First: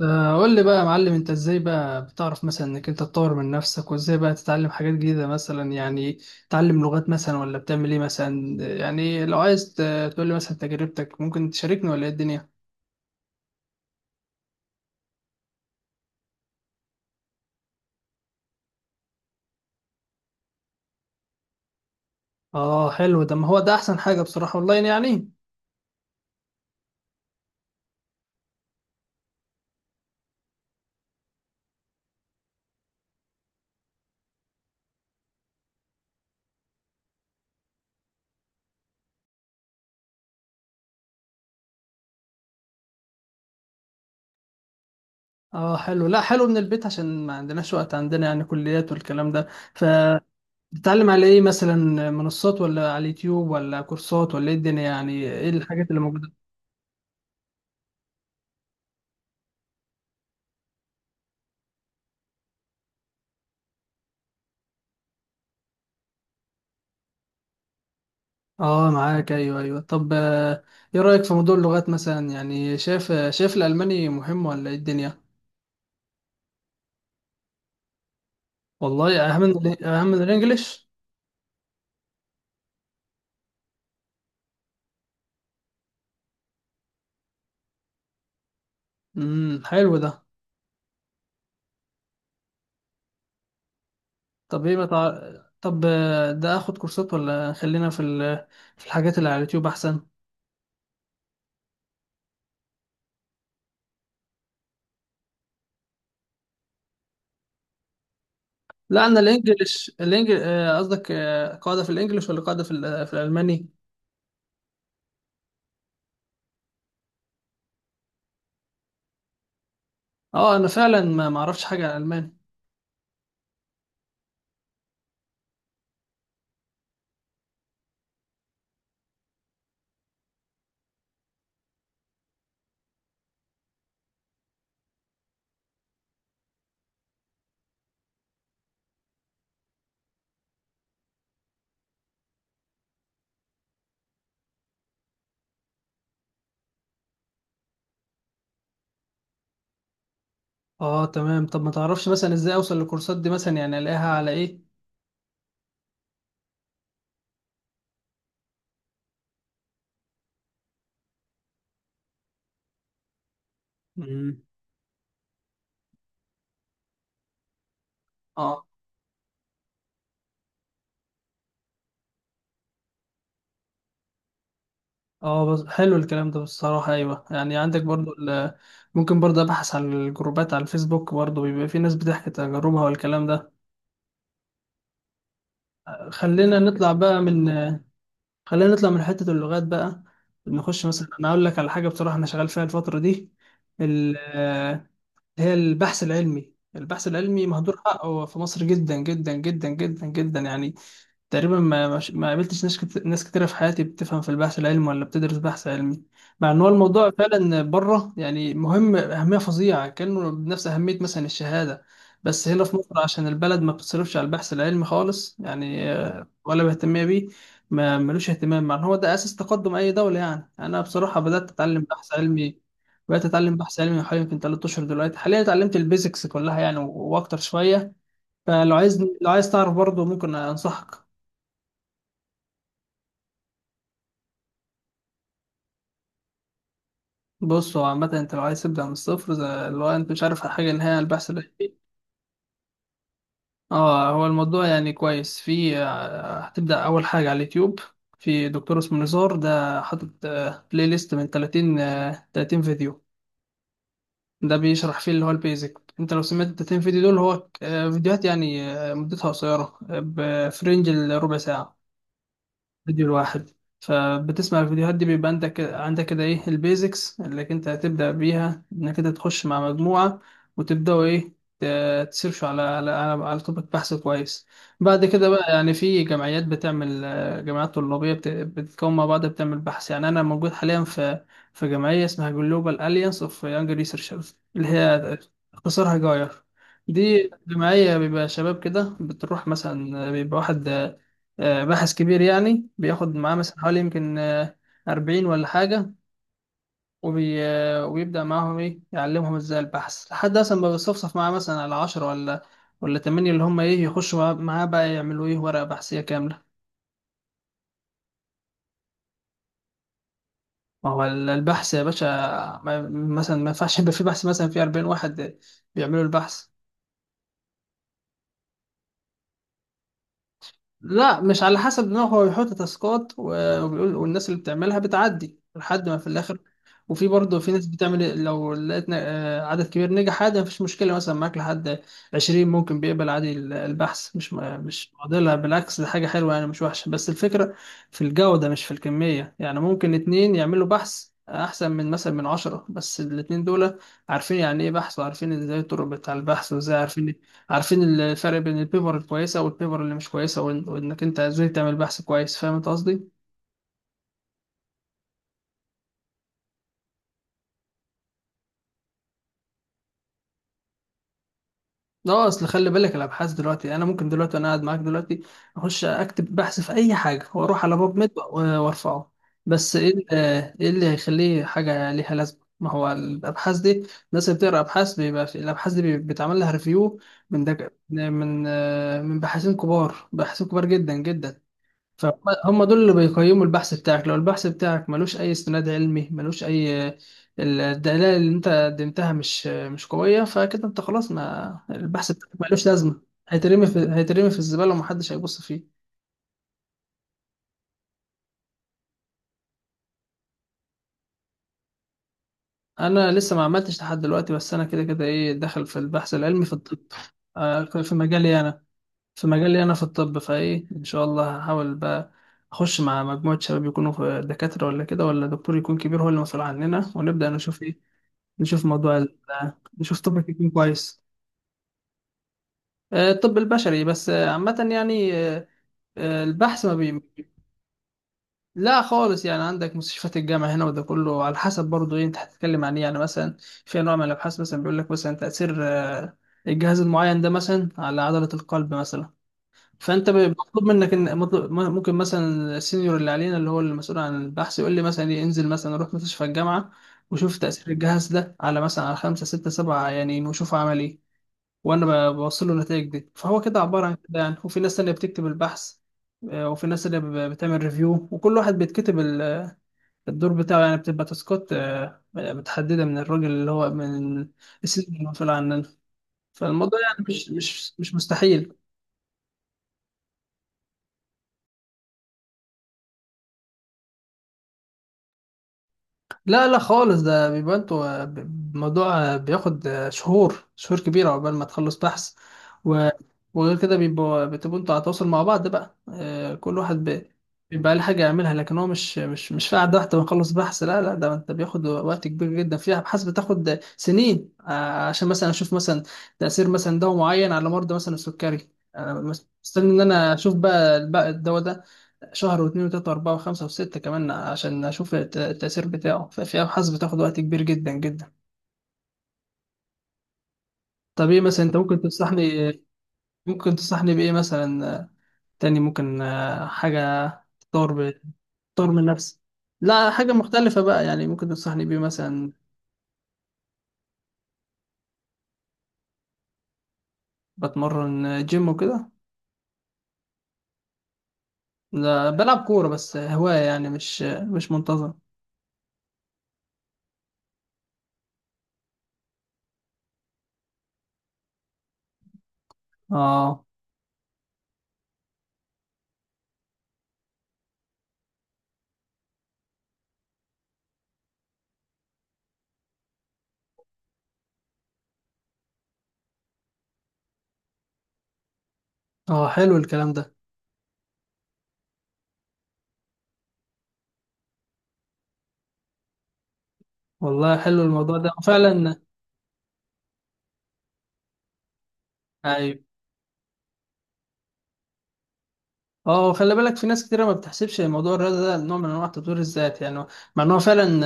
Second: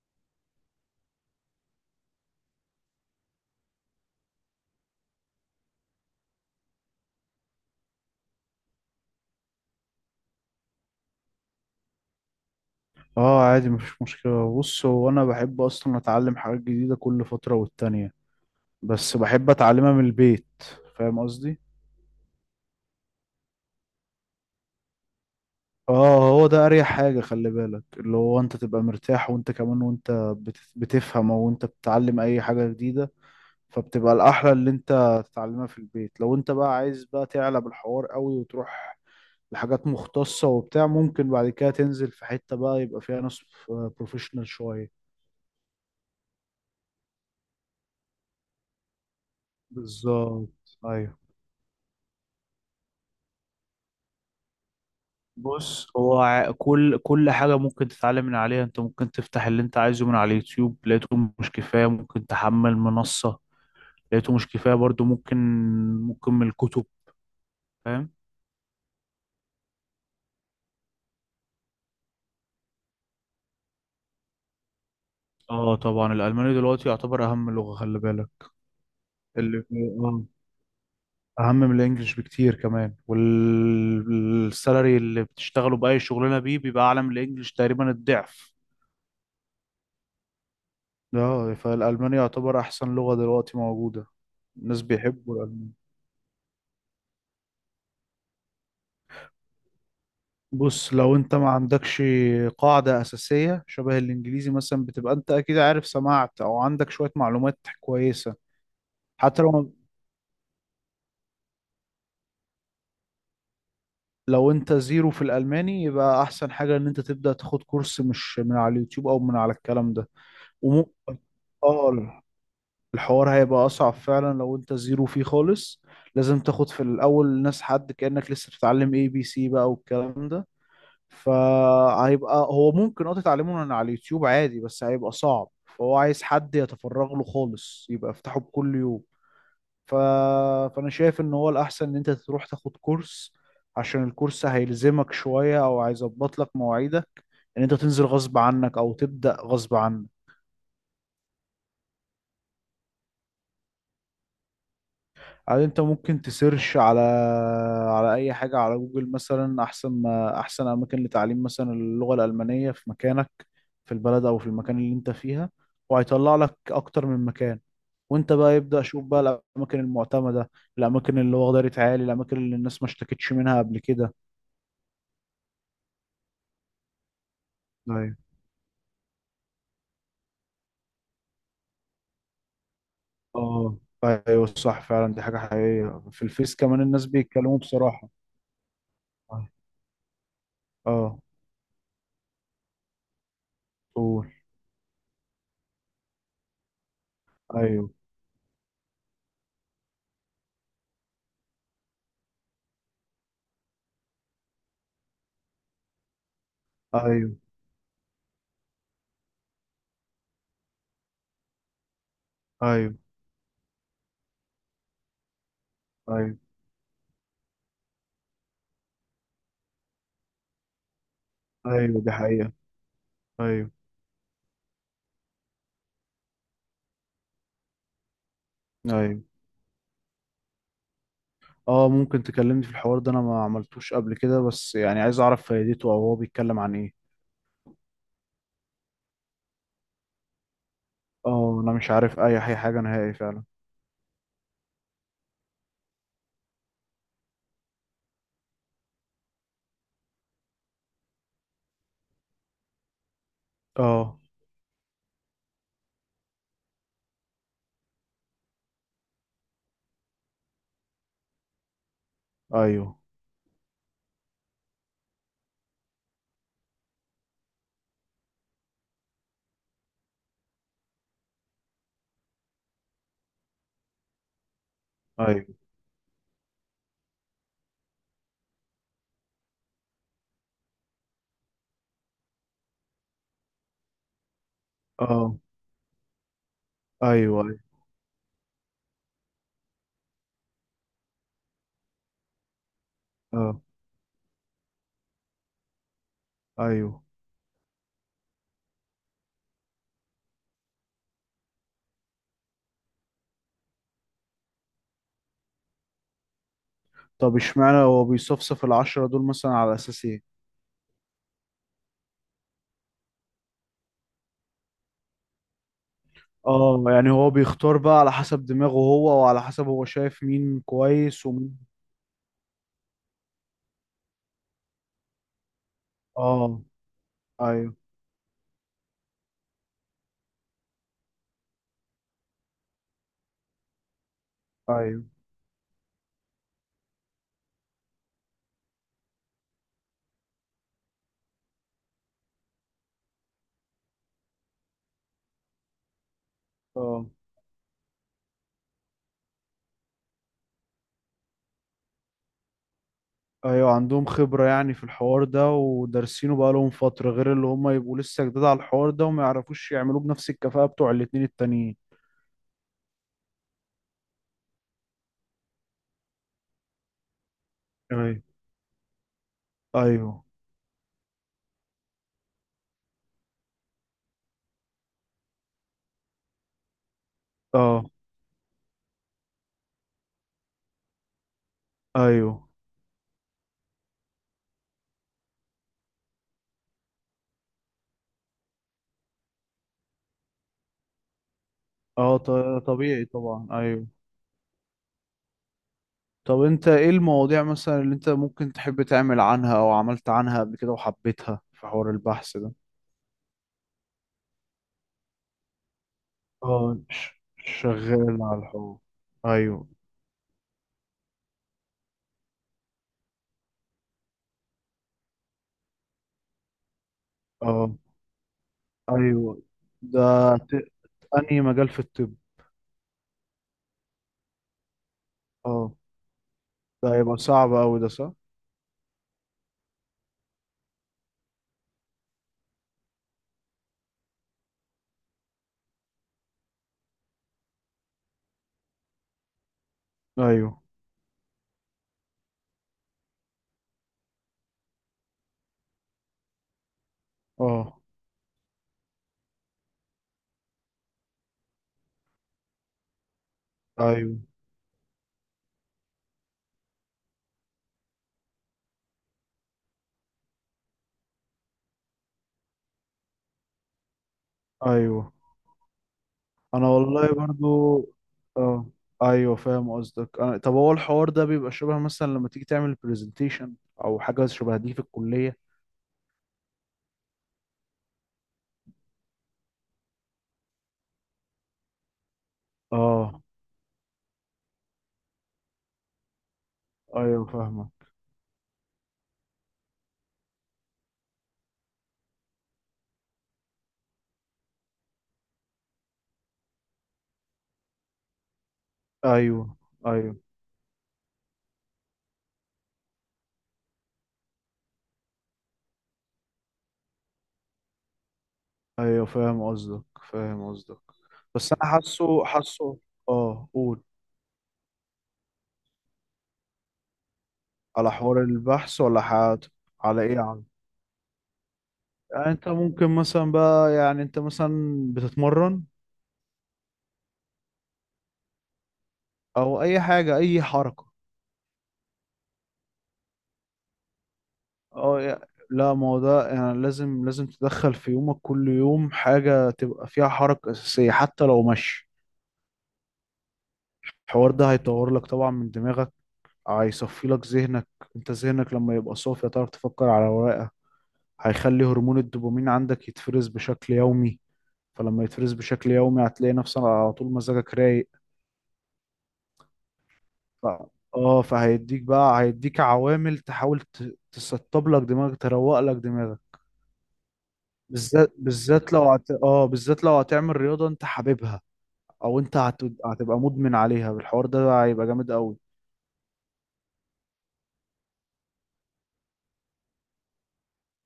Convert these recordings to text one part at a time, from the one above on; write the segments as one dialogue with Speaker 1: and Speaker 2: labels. Speaker 1: قول لي بقى يا معلم، انت ازاي بقى بتعرف مثلا انك انت تطور من نفسك، وازاي بقى تتعلم حاجات جديدة مثلا يعني؟ تتعلم لغات مثلا، ولا بتعمل ايه مثلا يعني؟ لو عايز تقول لي مثلا تجربتك، ممكن تشاركني ولا ايه الدنيا؟
Speaker 2: اه، عادي مفيش مشكلة. بص، هو انا بحب اصلا اتعلم حاجات جديدة كل فترة والتانية، بس بحب اتعلمها من البيت. فاهم قصدي؟
Speaker 1: اه حلو ده، ما هو ده احسن حاجة بصراحة، اونلاين يعني.
Speaker 2: اه، هو ده اريح حاجة. خلي بالك، اللي هو انت تبقى مرتاح، وانت كمان وانت بتفهم او انت بتتعلم اي حاجة جديدة، فبتبقى الاحلى اللي انت تتعلمها في البيت. لو انت بقى عايز بقى تعلى بالحوار قوي وتروح لحاجات مختصة وبتاع، ممكن بعد كده تنزل في حتة بقى يبقى فيها ناس بروفيشنال شوية.
Speaker 1: اه حلو، لا حلو من البيت عشان ما عندناش وقت، عندنا يعني كليات والكلام ده.
Speaker 2: بالظبط،
Speaker 1: فتتعلم
Speaker 2: ايوه.
Speaker 1: على ايه؟ مثلا منصات، ولا على اليوتيوب، ولا كورسات، ولا ايه الدنيا يعني؟ ايه
Speaker 2: بص،
Speaker 1: الحاجات اللي
Speaker 2: هو
Speaker 1: موجودة؟
Speaker 2: كل حاجة ممكن تتعلم من عليها. انت ممكن تفتح اللي انت عايزه من على اليوتيوب، لقيته مش كفاية ممكن تحمل منصة، لقيته مش كفاية برضو ممكن من الكتب. فاهم؟
Speaker 1: اه معاك، ايوه ايوه. طب ايه رأيك في موضوع اللغات مثلا يعني؟ شايف الألماني مهم، ولا ايه الدنيا؟
Speaker 2: اه طبعا، الألماني دلوقتي يعتبر أهم لغة، خلي بالك.
Speaker 1: والله اهم من
Speaker 2: اللي اه
Speaker 1: الانجليش
Speaker 2: أهم من الإنجليش بكتير كمان، والسالري اللي بتشتغله بأي شغلانة بيه بيبقى أعلى من الإنجليش تقريبا الضعف.
Speaker 1: حلو ده.
Speaker 2: اه، فالألماني يعتبر أحسن لغة دلوقتي موجودة.
Speaker 1: طب ايه
Speaker 2: الناس
Speaker 1: بتاع.
Speaker 2: بيحبوا.
Speaker 1: طب ده اخد كورسات، ولا خلينا في في الحاجات اللي على اليوتيوب احسن؟
Speaker 2: بص، لو انت ما عندكش قاعدة أساسية شبه الإنجليزي مثلا بتبقى انت أكيد عارف، سمعت أو عندك شوية معلومات كويسة.
Speaker 1: لا انا
Speaker 2: حتى لو
Speaker 1: الانجليش الانجليش. قصدك قاعدة في الانجليش، ولا قاعدة في في الألماني؟
Speaker 2: انت زيرو في الألماني، يبقى أحسن حاجة إن انت تبدأ تاخد كورس، مش من على اليوتيوب أو من على الكلام ده.
Speaker 1: اه انا
Speaker 2: وم...
Speaker 1: فعلا ما اعرفش حاجة عن
Speaker 2: اه،
Speaker 1: الألماني.
Speaker 2: الحوار هيبقى أصعب فعلا لو انت زيرو فيه خالص. لازم تاخد في الأول ناس، حد كأنك لسه بتتعلم اي بي سي بقى والكلام ده. فهيبقى هو ممكن تتعلمه من على اليوتيوب عادي، بس هيبقى صعب، فهو عايز حد يتفرغ له خالص، يبقى يفتحه بكل يوم. ف... فانا شايف ان هو الاحسن ان انت تروح تاخد كورس، عشان الكورس هيلزمك شوية او هيظبط لك مواعيدك ان انت تنزل غصب عنك او تبدأ غصب عنك.
Speaker 1: اه تمام. طب ما تعرفش مثلا ازاي اوصل للكورسات دي مثلا يعني؟ الاقيها على ايه؟
Speaker 2: يعني انت ممكن تسيرش على اي حاجة على جوجل مثلا، احسن، ما احسن اماكن لتعليم مثلا اللغة الألمانية في مكانك، في البلد او
Speaker 1: امم.
Speaker 2: في المكان اللي انت فيها، وهيطلع لك اكتر من مكان، وانت بقى
Speaker 1: اه.
Speaker 2: يبدأ شوف بقى الاماكن المعتمدة، الاماكن اللي واخدة عالي، الاماكن اللي الناس ما اشتكتش منها قبل كده.
Speaker 1: اه بس حلو الكلام ده بصراحة، ايوه. يعني عندك برضو
Speaker 2: ايوه.
Speaker 1: ال-. ممكن برضو ابحث عن الجروبات على الفيسبوك برضو، بيبقى في ناس بتحكي تجاربها والكلام ده.
Speaker 2: اه ايوه، صح فعلا، دي حاجة حقيقية. في الفيس
Speaker 1: خلينا
Speaker 2: كمان
Speaker 1: نطلع
Speaker 2: الناس
Speaker 1: بقى من
Speaker 2: بيتكلموا بصراحة.
Speaker 1: خلينا نطلع من حتة اللغات بقى. نخش مثلا،
Speaker 2: اه
Speaker 1: انا اقول لك على حاجة بصراحة انا شغال فيها الفترة دي. ال-
Speaker 2: قول.
Speaker 1: آه، اللي هي البحث العلمي. البحث العلمي مهدور
Speaker 2: ايوه،
Speaker 1: حقه في مصر جدا جدا جدا جدا جدا يعني. تقريبا ما قابلتش ناس كتيرة في حياتي بتفهم في البحث العلمي ولا بتدرس بحث علمي، مع ان هو الموضوع
Speaker 2: ايوه،
Speaker 1: فعلا بره يعني مهم اهمية فظيعة، كانه بنفس اهمية مثلا الشهادة. بس هنا في
Speaker 2: ايوه،
Speaker 1: مصر عشان البلد ما بتصرفش على البحث العلمي خالص، يعني
Speaker 2: ايوه،
Speaker 1: ولا مهتمية بيه. ما ملوش اهتمام، مع ان هو ده اساس تقدم اي دولة. يعني انا بصراحة بدأت اتعلم
Speaker 2: ايوه. دي
Speaker 1: بحث
Speaker 2: حقيقة.
Speaker 1: علمي.
Speaker 2: ايوه.
Speaker 1: من حوالي يمكن 3 اشهر. دلوقتي حاليا اتعلمت البيزكس كلها يعني واكتر شوية. فلو عايز
Speaker 2: ايوه.
Speaker 1: لو عايز تعرف برضه ممكن انصحك.
Speaker 2: اه، ممكن تكلمني في الحوار ده، انا ما عملتوش قبل كده، بس يعني عايز اعرف فايدته او هو بيتكلم عن ايه.
Speaker 1: بص هو عامة انت لو عايز تبدأ من الصفر، زي اللي هو انت مش عارف حاجة نهائي عن البحث
Speaker 2: اه انا
Speaker 1: العلمي.
Speaker 2: مش عارف اي حاجه نهائي فعلا.
Speaker 1: اه هو الموضوع يعني كويس. في آه، هتبدأ أول حاجة على اليوتيوب، في دكتور اسمه نزار ده حاطط بلاي ليست من 30 فيديو.
Speaker 2: اه
Speaker 1: ده بيشرح فيه اللي هو البيزك. انت لو سمعت ال 30 فيديو دول، هو فيديوهات يعني مدتها قصيرة، في رينج الربع ساعة
Speaker 2: ايوه،
Speaker 1: فيديو الواحد. فبتسمع الفيديوهات دي بيبقى عندك كده ايه البيزكس اللي انت هتبدأ بيها، انك انت تخش مع مجموعة وتبدأوا ايه؟ تسيرشوا على على توبيك بحث كويس. بعد كده بقى
Speaker 2: ايوه.
Speaker 1: يعني، في جمعيات بتعمل جمعيات طلابية بتتكون مع بعض بتعمل بحث. يعني انا موجود حاليا في جمعية اسمها Global Alliance of Young Researchers، اللي هي
Speaker 2: اه
Speaker 1: اختصارها جاير. دي
Speaker 2: ايوه، ايوه.
Speaker 1: جمعية بيبقى شباب كده بتروح، مثلا بيبقى واحد باحث كبير، يعني بياخد معاه مثلا
Speaker 2: اه
Speaker 1: حوالي يمكن 40 ولا حاجة،
Speaker 2: ايوه.
Speaker 1: وبيبدأ معاهم إيه، يعلمهم إزاي البحث، لحد أصلا ما بيصفصف معاه مثلا على 10 ولا تمانية، اللي هم إيه، يخشوا معاه بقى يعملوا إيه ورقة بحثية كاملة.
Speaker 2: طب اشمعنى هو بيصفصف العشرة دول مثلا على اساس ايه؟
Speaker 1: ما هو البحث يا باشا، ما... مثلا ما ينفعش يبقى في بحث مثلا في 40 واحد بيعملوا البحث.
Speaker 2: اه، يعني هو بيختار بقى على حسب دماغه هو، وعلى حسب هو شايف مين
Speaker 1: لا
Speaker 2: كويس
Speaker 1: مش على
Speaker 2: ومين.
Speaker 1: حسب، ان هو بيحط تاسكات وبيقول، والناس اللي بتعملها بتعدي لحد ما في الاخر.
Speaker 2: اه
Speaker 1: وفي برضه في ناس
Speaker 2: ايوه،
Speaker 1: بتعمل إيه، لو لقيت عدد كبير نجح عادي مفيش مشكله مثلا معاك لحد 20 ممكن بيقبل عادي. البحث مش مش
Speaker 2: ايوه.
Speaker 1: معضله، بالعكس دي حاجه حلوه يعني مش وحشه. بس الفكره في الجوده مش في الكميه يعني. ممكن اتنين يعملوا بحث احسن من مثلا من 10، بس الاتنين دول عارفين يعني ايه بحث، وعارفين ازاي الطرق بتاع البحث، وازاي
Speaker 2: اه
Speaker 1: عارفين عارفين الفرق بين البيبر الكويسة والبيبر اللي مش كويسة، وإنك أنت إزاي تعمل بحث كويس. فاهم أنت قصدي؟
Speaker 2: ايوه، عندهم خبرة يعني في الحوار ده ودارسينه بقى لهم فترة، غير اللي هم يبقوا لسه جداد على الحوار ده وما يعرفوش يعملوه بنفس الكفاءة بتوع الاتنين التانيين.
Speaker 1: لا أصل خلي بالك، الأبحاث دلوقتي أنا ممكن دلوقتي وأنا قاعد معاك دلوقتي أخش أكتب بحث في أي حاجة، وأروح على باب ميد
Speaker 2: ايوه،
Speaker 1: وأرفعه. بس إيه ال-،
Speaker 2: ايوه.
Speaker 1: إيه اللي هيخليه حاجة ليها لازمة؟ ما هو الأبحاث دي، الناس اللي بتقرأ أبحاث، بيبقى في الأبحاث دي بيتعمل لها ريفيو من دك...
Speaker 2: اه
Speaker 1: من آه، من باحثين كبار، باحثين كبار جدا جدا.
Speaker 2: ايوه.
Speaker 1: فهم دول اللي بيقيموا البحث بتاعك. لو البحث بتاعك ملوش اي استناد علمي، ملوش اي، الدلائل اللي انت قدمتها مش قويه، فكده انت خلاص، ما البحث
Speaker 2: اه
Speaker 1: بتاعك ملوش لازمه،
Speaker 2: طبيعي طبعا، ايوه.
Speaker 1: هيترمي في الزباله ومحدش هيبص فيه.
Speaker 2: طب انت ايه المواضيع مثلا اللي انت ممكن تحب تعمل عنها او عملت عنها قبل كده وحبيتها في حوار البحث ده؟
Speaker 1: انا لسه ما عملتش لحد دلوقتي، بس انا كده كده ايه داخل في البحث العلمي في
Speaker 2: اه،
Speaker 1: الطب، في
Speaker 2: شغال على
Speaker 1: مجالي انا،
Speaker 2: الحوار. ايوه.
Speaker 1: في الطب، فايه ان شاء الله هحاول بقى اخش مع مجموعه شباب يكونوا في دكاتره، ولا كده، ولا دكتور يكون كبير هو اللي مسؤول عننا، ونبدا نشوف
Speaker 2: اه
Speaker 1: ايه، نشوف موضوع ال-
Speaker 2: ايوه.
Speaker 1: نشوف توبيك
Speaker 2: ده
Speaker 1: يكون
Speaker 2: ت...
Speaker 1: كويس.
Speaker 2: انهي مجال في الطب؟
Speaker 1: الطب البشري، بس عامة يعني.
Speaker 2: اه،
Speaker 1: البحث ما بي.
Speaker 2: ده هيبقى صعب اوي ده، صح؟
Speaker 1: لا خالص، يعني عندك مستشفيات الجامعة هنا، وده كله على حسب برضه ايه انت هتتكلم عن ايه يعني. مثلا في انواع من الابحاث مثلا، بيقول لك مثلا تأثير الجهاز المعين ده مثلا على عضلة القلب مثلا. فانت
Speaker 2: ايوه.
Speaker 1: مطلوب منك ان ممكن مثلا السينيور اللي علينا اللي هو المسؤول عن البحث، يقول لي مثلا إيه، انزل مثلا روح مستشفى الجامعة وشوف تأثير
Speaker 2: اه
Speaker 1: الجهاز ده على مثلا على خمسة ستة سبعة يعني، وشوف عمل ايه، وانا بوصل له النتائج دي، فهو كده عباره عن كده
Speaker 2: ايوه.
Speaker 1: يعني. وفي ناس تانية بتكتب البحث، وفي ناس اللي بتعمل ريفيو، وكل واحد بيتكتب الدور بتاعه، يعني بتبقى تاسكات متحدده من الراجل اللي هو من السيزون
Speaker 2: ايوه.
Speaker 1: المسؤول عننا.
Speaker 2: انا
Speaker 1: فالموضوع يعني
Speaker 2: والله
Speaker 1: مش مش
Speaker 2: برضو،
Speaker 1: مش مستحيل.
Speaker 2: اه ايوه، فاهم قصدك. طب هو الحوار ده بيبقى شبه مثلا لما تيجي تعمل برزنتيشن او حاجه شبه دي في الكليه؟
Speaker 1: لا لا خالص، ده بيبقى انتوا ب-. الموضوع بياخد شهور، شهور كبيرة عقبال ما تخلص بحث، و...
Speaker 2: اه.
Speaker 1: وغير كده بتبقوا انتوا على تواصل مع بعض بقى، كل واحد
Speaker 2: ايوه، فاهمك.
Speaker 1: بيبقى له حاجة يعملها، لكن هو مش في قعدة واحدة بنخلص بحث. لا لا، ده انت بياخد وقت كبير جدا. في أبحاث بتاخد سنين عشان مثلا أشوف مثلا تأثير مثلا دواء معين على مرضى مثلا السكري. أنا
Speaker 2: ايوه.
Speaker 1: مستني إن أنا
Speaker 2: ايوه.
Speaker 1: أشوف بقى الدواء ده شهر، واثنين، وثلاثة، وأربعة، وخمسة، وستة كمان، عشان أشوف التأثير بتاعه. ففي أبحاث بتاخد وقت كبير جدا جدا.
Speaker 2: ايوه، فاهم قصدك. فاهم قصدك.
Speaker 1: طب إيه مثلا
Speaker 2: بس
Speaker 1: أنت
Speaker 2: انا
Speaker 1: ممكن تنصحني
Speaker 2: حاسه،
Speaker 1: إيه؟
Speaker 2: حاسه. اه
Speaker 1: ممكن
Speaker 2: قول.
Speaker 1: تنصحني بإيه مثلا تاني؟ ممكن حاجة تطور
Speaker 2: على حوار
Speaker 1: تطور
Speaker 2: البحث
Speaker 1: من
Speaker 2: ولا
Speaker 1: نفسي.
Speaker 2: حاجات؟
Speaker 1: لا
Speaker 2: على
Speaker 1: حاجة
Speaker 2: ايه يعني؟
Speaker 1: مختلفة بقى يعني، ممكن تنصحني بإيه
Speaker 2: يعني
Speaker 1: مثلا؟
Speaker 2: انت ممكن مثلا بقى، يعني انت مثلا بتتمرن
Speaker 1: بتمرن جيم وكده.
Speaker 2: او اي حاجه، اي حركه.
Speaker 1: لا بلعب كورة بس هواية يعني، مش مش منتظم.
Speaker 2: اه لا، ما هو ده يعني. لازم تدخل في يومك كل يوم حاجة تبقى فيها حركة أساسية، حتى لو مشي.
Speaker 1: اه.
Speaker 2: الحوار ده هيطور لك طبعا من دماغك، هيصفي لك ذهنك. انت ذهنك لما يبقى صافي هتعرف تفكر على ورقة. هيخلي هرمون الدوبامين عندك يتفرز بشكل يومي، فلما يتفرز بشكل يومي هتلاقي نفسك على طول مزاجك رايق.
Speaker 1: اه حلو الكلام ده.
Speaker 2: ف... اه، فهيديك بقى، هيديك عوامل تحاول تسطب لك دماغك، تروق لك دماغك.
Speaker 1: والله حلو الموضوع ده
Speaker 2: بالذات، بالذات
Speaker 1: فعلا.
Speaker 2: لو هت... اه بالذات لو هتعمل رياضة انت حاببها، او انت
Speaker 1: ايوه.
Speaker 2: هتبقى مدمن عليها، بالحوار ده هيبقى جامد قوي.
Speaker 1: اه خلي بالك، في ناس كتيرة ما بتحسبش موضوع الرياضة ده نوع من انواع تطوير الذات يعني، مع ان هو فعلا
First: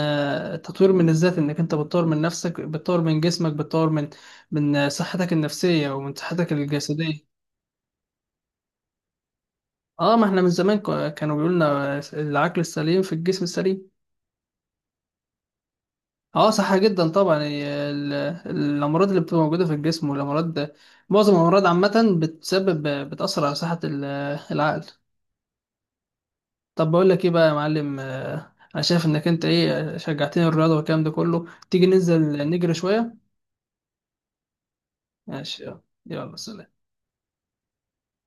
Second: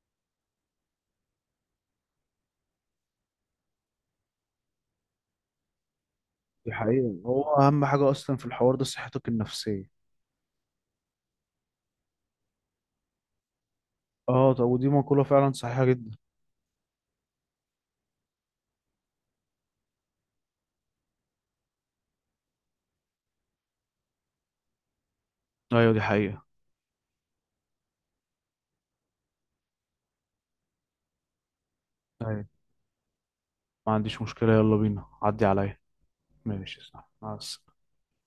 Speaker 1: تطوير من الذات، انك انت بتطور من نفسك، بتطور من جسمك، بتطور من صحتك النفسية ومن صحتك
Speaker 2: دي حقيقة.
Speaker 1: الجسدية.
Speaker 2: هو اهم حاجة اصلا في الحوار ده صحتك النفسية.
Speaker 1: اه ما احنا من زمان كانوا بيقولوا لنا: العقل السليم في الجسم السليم.
Speaker 2: اه. طب ودي مقولة فعلا صحيحة جدا.
Speaker 1: اه صح جدا طبعا. هي الامراض اللي بتبقى موجودة في الجسم، معظم الامراض عامة بتأثر على صحة العقل.
Speaker 2: ايوه دي حقيقة.
Speaker 1: طب بقول لك ايه بقى يا معلم، انا شايف انك انت ايه شجعتني، الرياضه والكلام ده كله، تيجي ننزل
Speaker 2: ايوه،
Speaker 1: نجري شويه؟
Speaker 2: ما عنديش مشكلة، يلا بينا، عدي
Speaker 1: ماشي
Speaker 2: عليا.
Speaker 1: يلا. يلا سلام.
Speaker 2: ماشي، صح، مع السلامة.